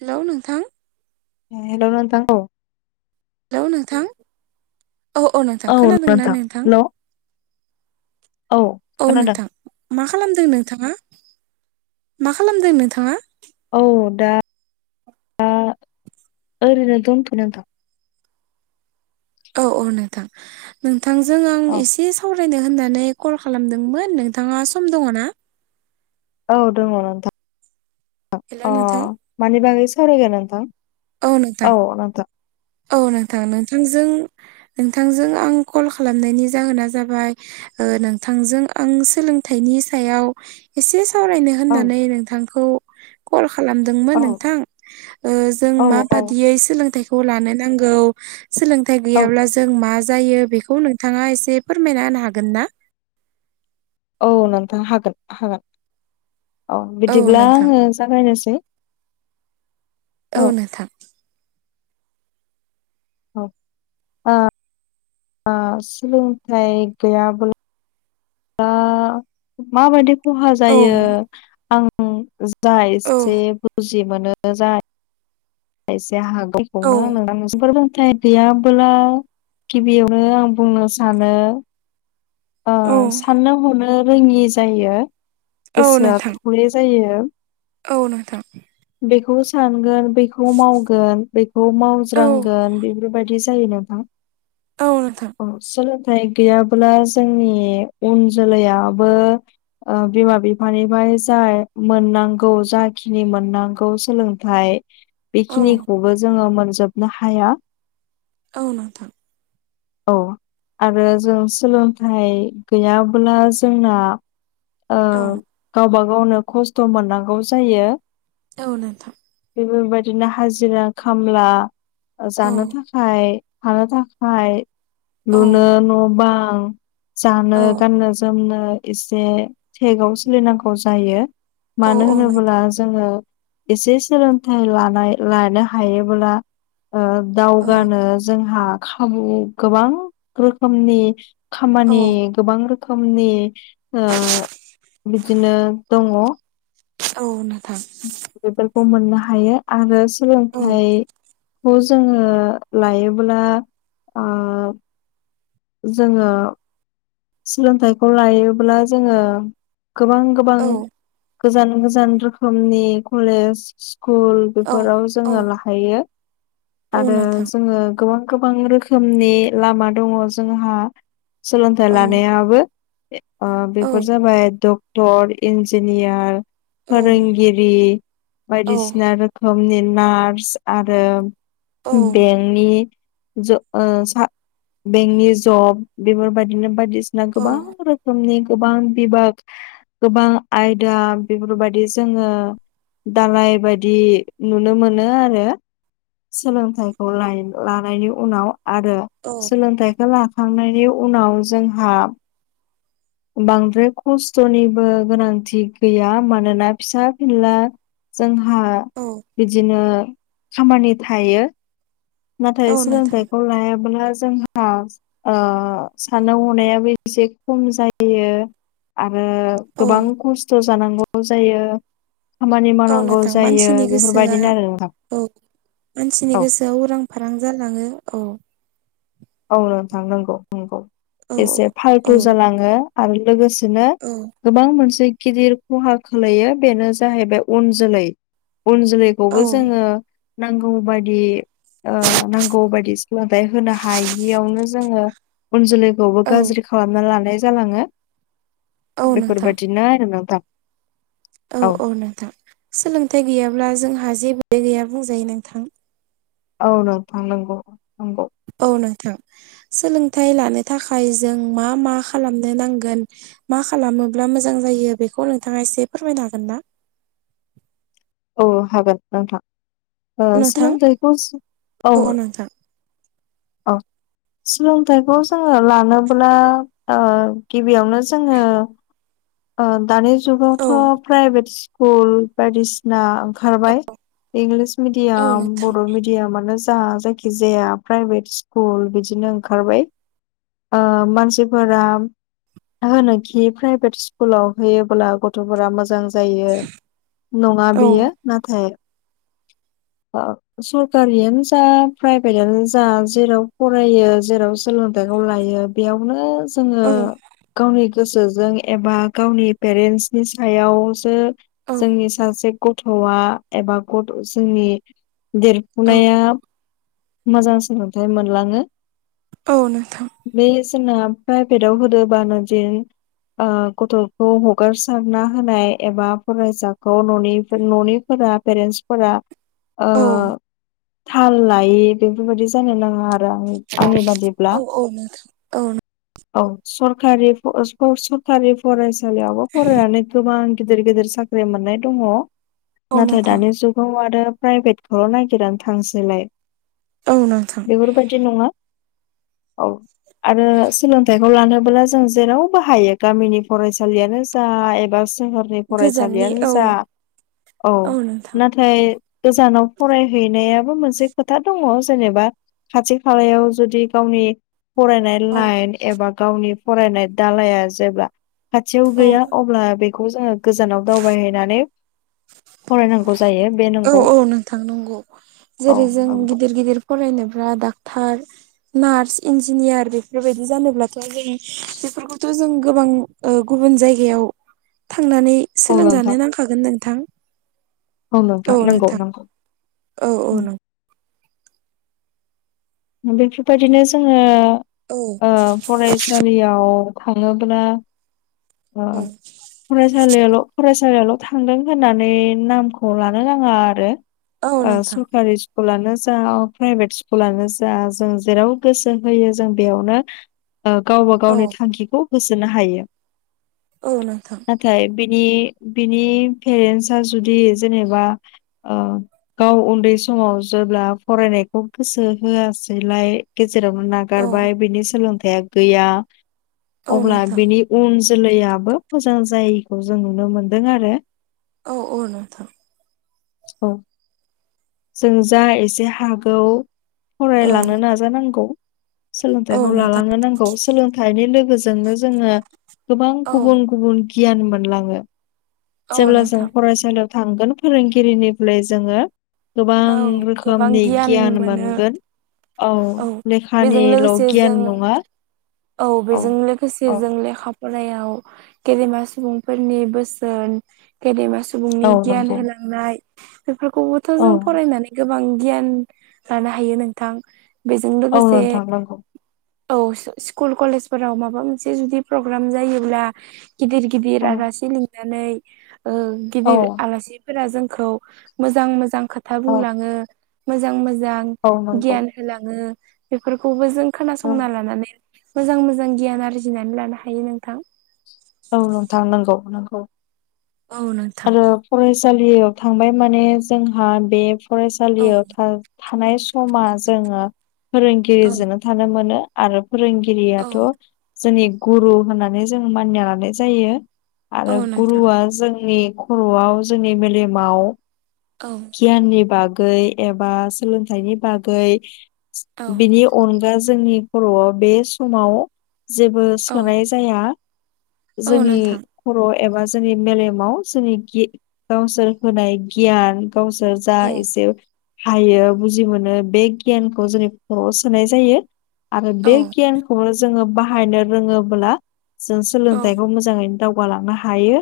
Hello नोंथां hello नोंथां औ हेलौ नोंथां औ औ नोंथां खोनादोंना नोंथां औ औ खोनादों नोंथां मा खालामदों नोंथाङा मा खालामदों नोंथाङा औ दा दा ओरैनो दोनथ'यो नोंथां औ औ नोंथां नोंथांजों आं औ एसे सावराय फरायनो होननानै कल खालामदोंमोन नोंथाङा सम दङ ना औ दङ नोंथां हेलौ अ नोंथां मानि बागै सावरायगोन नोंथां औ नोथां औ नोंथां नोंथांजों नोंथांजों आं कल खालामनायनि जाहोना जाबाय नोंथांजों आं सोलोंथाइनि सायाव एसे सावरायनो औ होननानै नोंथांखौ कल खालामदोंमोन औ नोंथां जों औ औ माबादियै सोलोंथाइखौ नांगौ सोलोंथाइ औ गैयाब्ला जों मा जायो बेखौ नोंथाङा एसे फोरमायना होनो हागोन ना औ नोंथां हागोन हागोन औ बिदिब्ला आङो जागायनोसै औ नोंथां ओ आ सल थाय गया बल दा माबायदि खहा औ जायो आं आं जा औ एसे बुजि मोनो जा फायसे औ हागखौनो नों नोंसोर दोनथाय [unintelligible] गैयाबोला गिबियावनो आं बुंनो सानो औ साननो हनो रोङि जायो औ गोसोआ [unintelligible] नोंथां थखयै जायो औ नोंथां बेखौबो सानगोन बेखौ बेखौ मावगोन बेखौ औ मावज्रांगोन बेफोरबायदि जायो नोंथां औ नोंथां सोलोंथाइ गैयाब्ला जोंनि उन जोलैयाबो बिमा बिफानिफ्राय जा मोननांगौ जाखिनि मोननांगौ सोलोंथाइ नाथाय औ बेखिनिखौबो जोङो मोनजोबनो हाया आ नोंथां औ आरो जों सोलोंथाय थाय [unintelligible] गैयाब्ला जोंना औ गावबा गावनो खस्थ' मोननांगौ जायो औ नोंथां बेफोरबायदिनो हाजिरा खामला औ जानो थाखाय [unintelligible] थाखाय थानो थाखाय औ लुनो न' बां जानो औ गाननो जोमनो एसे थेगाव सोलिनांगौ जायो औ मानो नोंथां होनोब्ला जोङो एसे सोलोंथाइ लानाय लानो हायोब्ला औ दावगानो जोंहा खाबु गोबां रोखोमनि औ खामानि गोबां रोखोमनि बिदिनो दङ औ नोंथां बेफोरखौ मोननो हायो आरो औ सोलोंथाइ खौ जोङो लायोब्ला ओ जोङो सोलोंथाइखौ लायोब्ला जोङो गोबां गोबां औ गोजान गोजान रोखोमनि कलेज स्कुल औ बेफोराव औ जोङो ला औ आरो नोंथां जोङो गोबां गोबां रोखोम [unintelligible] रोनि लामा दङ जोंहा सोलोंथाय सोलोंथाइ औ लानायाबो औ बेफोर जाबाय डक्टर इन्जिनियार औ फोरोंगिरि बायदिसिना रोखोमनि नार्स आरो बेंकनि बेंकनि [unintelligible] जब बेफोरबायदि बिदिनो बायदिसिना औ गोबां रोखोमनि गोबां बिभाग गोबां आयदा बेफोरबायदि जोङो दालाय बायदि नुनो मोनो आरो सोलोंथाइखौ लानायनि उनाव आरो औ सोलोंथाइखौ लाखांनायनि उनाव जोंहा बांद्राय खस्थ'निबो गोनांथि गैया मानोना फिसा फिनला जोंहा औ बिदिनो खामानि थायो नाथाय औ नोंथां सोलोंथाइ लायाब्ला जोंहा साननाय हनायाबो एसे खम जायो जायो आरो औ गोबां खस्थ' जानांगौ जायो खामानि औ मावनांगौ नोंथां जायो मानसिनि गोसोआ बेफोरबायदिनो आरो नोंथां औ मानसिनि औ। गोसोआव उरां फारां जालाङो औ औ नोंथां नंगौ नंगौ औ एसे औ फालथु जालाङो आरो लोगोसेनो औ गोबां मोनसे गिदिर खहा खोलैयो बेनो जाहैबाय उन जोलै उन औ जोलैखौबो जोङो नांगौ बायदि नांगौ बायदि सोलोंथाइ होनो हानाय [unintelligible] हायियावनो जोङो उन जोलैखौबो औ गाज्रि खालामना लानाय जालाङो औ बेफोर नोंथां बायदिनो आरो नोंथां औ औ नोंथां सोलोंथाइ गैयाब्ला जोंहा जेबो गैया बुंजायो नोंथां औ नोंथां नंगौ नंगौ औ नोंथां सोलोंथाइ लानो थाखाय जों मा मा खालामनो नांगोन मा खालामोब्ला मोजां जायो बेखौ नोंथाङा एसे फोरमायनो हागोन ना औ हागोन नोंथां नोंथां सोलोंथाइखौ औ औ सोलोंथाइखौ जोङो लानोब्ला गिबियावनो जोङो दानि औ जुगावथ' प्राइभेट स्कुल बायदिसिना ओंखारबाय इंलिस औ मिडियाम नोंथां बर' मिडियामानो जा जा जायखि जाया प्राइभेट स्कुल बिदिनो ओंखारबाय मानसिफोरा होनोखि प्राइभेट स्कुलाव होयोब्ला गथ'फोरा मोजां जायो नङा औ बियो नाथाय सरखारियानो जा प्राइभेटआनो जा जेराव फरायो जेराव सोलोंथाइखौ लायो बेयावनो जोङो औ गावनि गोसोजों एबा गावनि पेरेन्टसनि सायावसो औ जोंनि सासे गथ'आ एबा गथ' जोंनि औ देरफुनाया मोजां सोलोंथाइ मोनलाङो औ नोंथां बे [unintelligible] जोंना प्राइभेटाव होदोबानो जेन गथ' खौ हगारसारना होनाय एबा फरायसाखौ न'नि न'निफोरा पेरेन्टसफोरा औ थाल लायि बेफोरबायदि जानो नाङा आरो आंनि बादिब्ला औ औ नोंथां औ औ सरकारि सरखारि फरायसालियावबो फरायनानै गोबां गिदिर गिदिर साख्रि मोननाय दङ औ नाथाय नोंथां दानि जुगाव आरो प्राइभेट थर' नायगिरनानै थांसैलाय [unintelligible] औ नोंथां बेेफोर बादि नङा औ आरो सोलोंथाइखौ लानोबोला जों जेरावबो हायो गामिनि फरायसालि फरायसालियानो जा एबा सोहोरनि गोजाननि फरायसालियानो औ जा औ नाथाय गोजानाव फरायहैनायाबो मोनसे खोथा दङ जेनेबा खाथि खालायाव जुदि गावनि फरायनाय औ लाइन एबा गावनि फरायनाय दालाया जेब्ला खाथियाव औ गैया अब्ला बेखौ जोङो गोजानाव दावबायहैनानै फरायनांगौ। जायो। बे औ नंगौ औ नोंथां नंगौ औ जेरै जों नंगौ गिदिर गिदिर फरायनोब्ला डाक्टार नार्स इन्जिनियार बेफोरबायदि जानोब्लाथ' जों बेफोरखौथ' जों गोबां गुबुन जायगायाव थांनानै औ नोंथां सोलोंजानो नांखागोन नोंथां। औ नोंथां औ औ नंगौ बेफोरबायदिनो जोङो औ ओ फरायसालियाव थाङोब्ला ओ फरायसालिल' [unintelligible] फरायसालियावल' थांदों होननानै नामखौ लानो नाङा आरो। औ नोंथां सरकारि स्कुलानो जा प्राइभेट स्कुलानो जा जा जों जेराव गोसो होयो जों बेयावनो गावबा औ गावनि थांखिखौ होसोनो हायो। औ नोंथां नाथाय बिनि बिनि पेरेनसआ जुदि जेनेबा गाव उन्दै समाव जेब्ला फरायनायखौ गोसो होआसैलाय गेजेरावनो औ नागारबाय बिनि सोलोंथाया गैया औ अब्ला नोंथां बिनि उन जोलैयाबो मोजां जायैखौ जों नुनो मोनदों आरो। औ औ नोंथां। औ जों जा एसे हागौ औ फरायलांनो नाजानांगौ औ सोलोंथाइखौ नोंथां लालांनो नांगौ। सोलोंथाइनि लोगोजोंनो जोङो गोबां औ गुबुन गुबुन गियान मोनलाङो। औ जेब्ला जों नोंथां फरायसालियाव थांगोन फोरोंगिरिनिफ्राय जोङो गोबां औ गोबां रोखोमनि गियान मोनो मोनगोन। औ बेजों लेखानिल' लोगोसे जों गियान नङा औ बेजों लोगोसे औ जों लेखा फरायाव गेदेमा सुबुंफोरनि बोसोन गेदेमा सुबुंनि औ गियान नंगौ होनाय थांनाय बेफोरखौबोथ' औ जों फरायनानै गोबां गियान लानो हायो नोंथां। बेजों औ लोगोसे नोंथां नंगौ औ स्कुल कलेजफोराव माबा मोनसे जुदि प्रग्राम जायोब्ला गिदिर गिदिर औ आलासि लिंनानै औ गिदिर आलासि फोरा जोंखौ मोजां मोजां खोथा औ बुंलाङो मोजां मोजां औ नंगौ गियान होलाङो बेफोरखौबो जों औ खोनासंना लानानै मोजां मोजां गियान आरजिनानै लानो हायो नोंथां। औ नोंथां नंगौ नंगौ औ नोंथां आरो फरायसालियाव थांबाय माने जोंहा बे औ फरायसालियाव थां थानाय समा जोङो औ फोरोंगिरिजोंनो थानो मोनो आरो औ फोरोंगिरियाथ' जोंनि गुरु होननानै जों मानिना लानाय जायो। औ आरो नोंथां गुरुआ जोंनि खर'आव जोंनि मेलेमाव औ गियाननि बागै एबा सोलोंथाइनि बागै औ बिनि अनगा जोंनि खर'आव बे समाव जेबो औ सोनाय [unintelligible] जाया औ जोंनि नोंथां खर एबा जोंनि मेलेमाव जोंनि गावसोर होनाय गियान गावसोर जा औ इसे हायो बुजि मोनो बे गियानखौ जोंनि खर'आव सोनाय जायो। आरो औ बे गियानखौनो जोङो बाहायनो रोङोब्ला जों औ सोलोंथाइखौ मोजां मोजाङैनो दावगालांनो हायो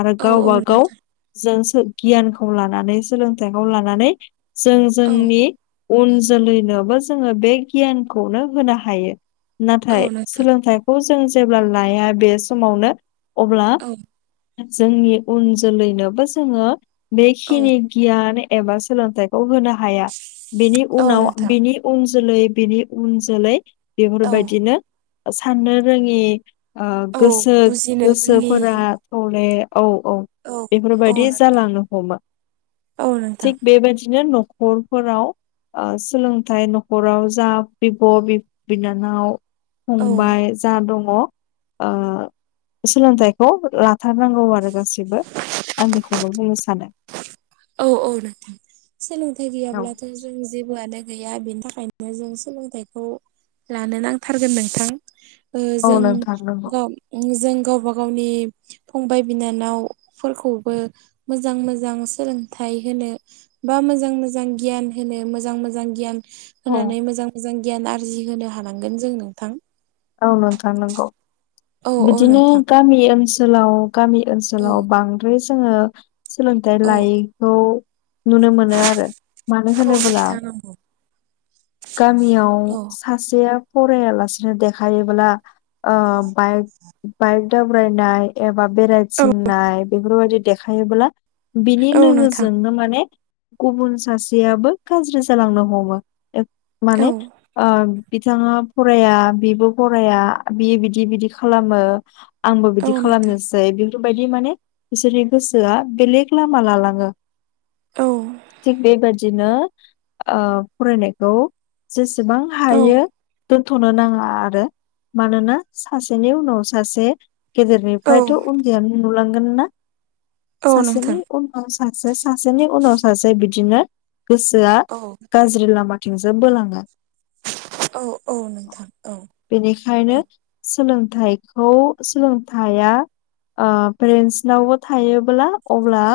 आरो औ औ गावबा गाव नोंथां जों गियानखौ लानानै सोलोंथाइखौ लानानै जों औ जोंनि उन जोलैनोबो जोङो बे गियानखौनो होनो हायो नाथाय औ नोंथां सोलोंथाइखौ जों जेब्ला लाया बे समावनो अब्ला औ जोंनि उन जोलैनोबो जोङो औ बेखिनि गियान एबा सोलोंथाइखौ होनो हाया बिनि औ उनाव नोंथां बिनि उन जोलै बिनि उन जोलै औ बेफोरबायदिनो साननो रोङि औ गोसो बुजिनो रोङि गोसोफोरा [unintelligible] औ औ औ औ बेफोरबायदि जालांनो हमो औ नोंथां थिग बेबायदिनो न'खरफोराव सोलोंथाइ न'खराव जा बिब' बिनानाव औ फंबाय जा दङ सोलोंथाइखौ लाथारनांगौ आरो गासैबो आं बेखौनो बुंनो सानो औ औ नोंथां सोलोंथाइ औ गैयाब्लाथ' जों जेबोआनो गैया बेनि थाखायनो जों सोलोंथाइखौ लानो नांथारगोन नोंथां औ जों नोंथां नंगौ गाव जों गावबा गावनि फंबाय बिनानावफोरखौबो मोजां मोजां सोलोंथाइ [unintelligible] होनो बा मोजां मोजां गियान होनो मोजां मोजां गियान औ होनानै मोजां मोजां मोजां गियान आरजि होनो हानांगोन जों नोंथां ओ नोंथां नंगौ औ औ बिदिनो नोंथां गामि ओनसोलाव गामि औ ओनसोलाव बांद्राय जोङो सोलोंथाय औ लायिखौ नुनो मोनो आरो मानो औ होनोब्ला नोंथां नंगौ गामियाव औ सासेया फरायालासेनो देखायोब्ला बाइक बाइक दाबारायनाय एबा औ बेरायथिंनाय बेफोरबायदि देखायोब्ला बिनि औ नोंथां लोगोजोंनो माने गुबुन सासेयाबो गाज्रि जालांनो हमो औ माने आ बिथाङा फराया बिबो फराया बियो बिदि बिदि खालामो आंबो बिदि औ बिदि नोंथां खालामनोसै बेफोरबायदि माने बिसोरनि गोसोआ बेलेग लामा लालाङो औ थिग बेबायादिनो फरायनायखौ जेसेबां औ हायो दोन्थ'नो नाङा आरो मानोना सासेनि उनाव सासे औ गेदेरनिफ्रायथ' उन्दैयानो नुलांगोन ना औ नोंथां सासेनि उनाव सासे सासेनि उनाव सासे बिदिनो गोसोआ औ गाज्रि लामाथिंसो बोलाङो औ औ नोंथां औ बेनिखायनो औ सोलोंथाइखौ सोलोंथाया पेरेन्सनावबो थायोब्ला अब्ला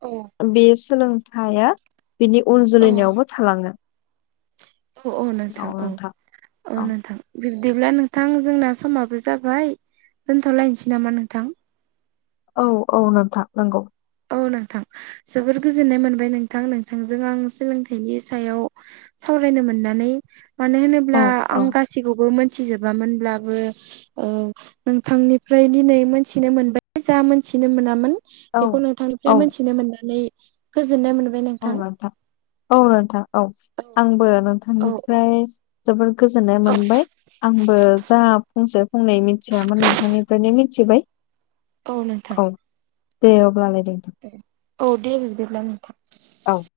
औ बे सोलोंथाया बिनि उन औ जोलैनियावबो थालाङो औ औ नोंथां औ औ नोंथां बिब्दिब्ला नोंथां जोंना समाबो जाबाय दोनथ'लायनोसै नामा नोंथां औ औ नोंथां नंगौ औ नोंथां जोबोर गोजोननाय मोनबाय नोंथां नोंथांजों आं सोलोंथाइनि सायाव सावरायनो मोननानै मानो औ होनोब्ला औ आं गासैखौबो मोन मिथिजोबामोनब्लाबो औ नोंथांनिफ्राय दिनै मोनथिनो मोनबाय जा मोनथिनो मोनामोन औ बेखौ औ नोंथांनिफ्राय मोनथिनो मोननानै गोजोननाय मोनबाय नोंथां औ नोंथां औ नोंथां औ आंबो औ नोंथांनिफ्राय जोबोद गोजोननाय औ मोनबाय आंबो जा फंसे [unintelligible] बुंंनाय मिथियामोन नोंथांनिफ्रायनो मिथिबाय औ नोंथां दे अब्ला लाय दे औ दे बिबदिब्ला नोंथां औ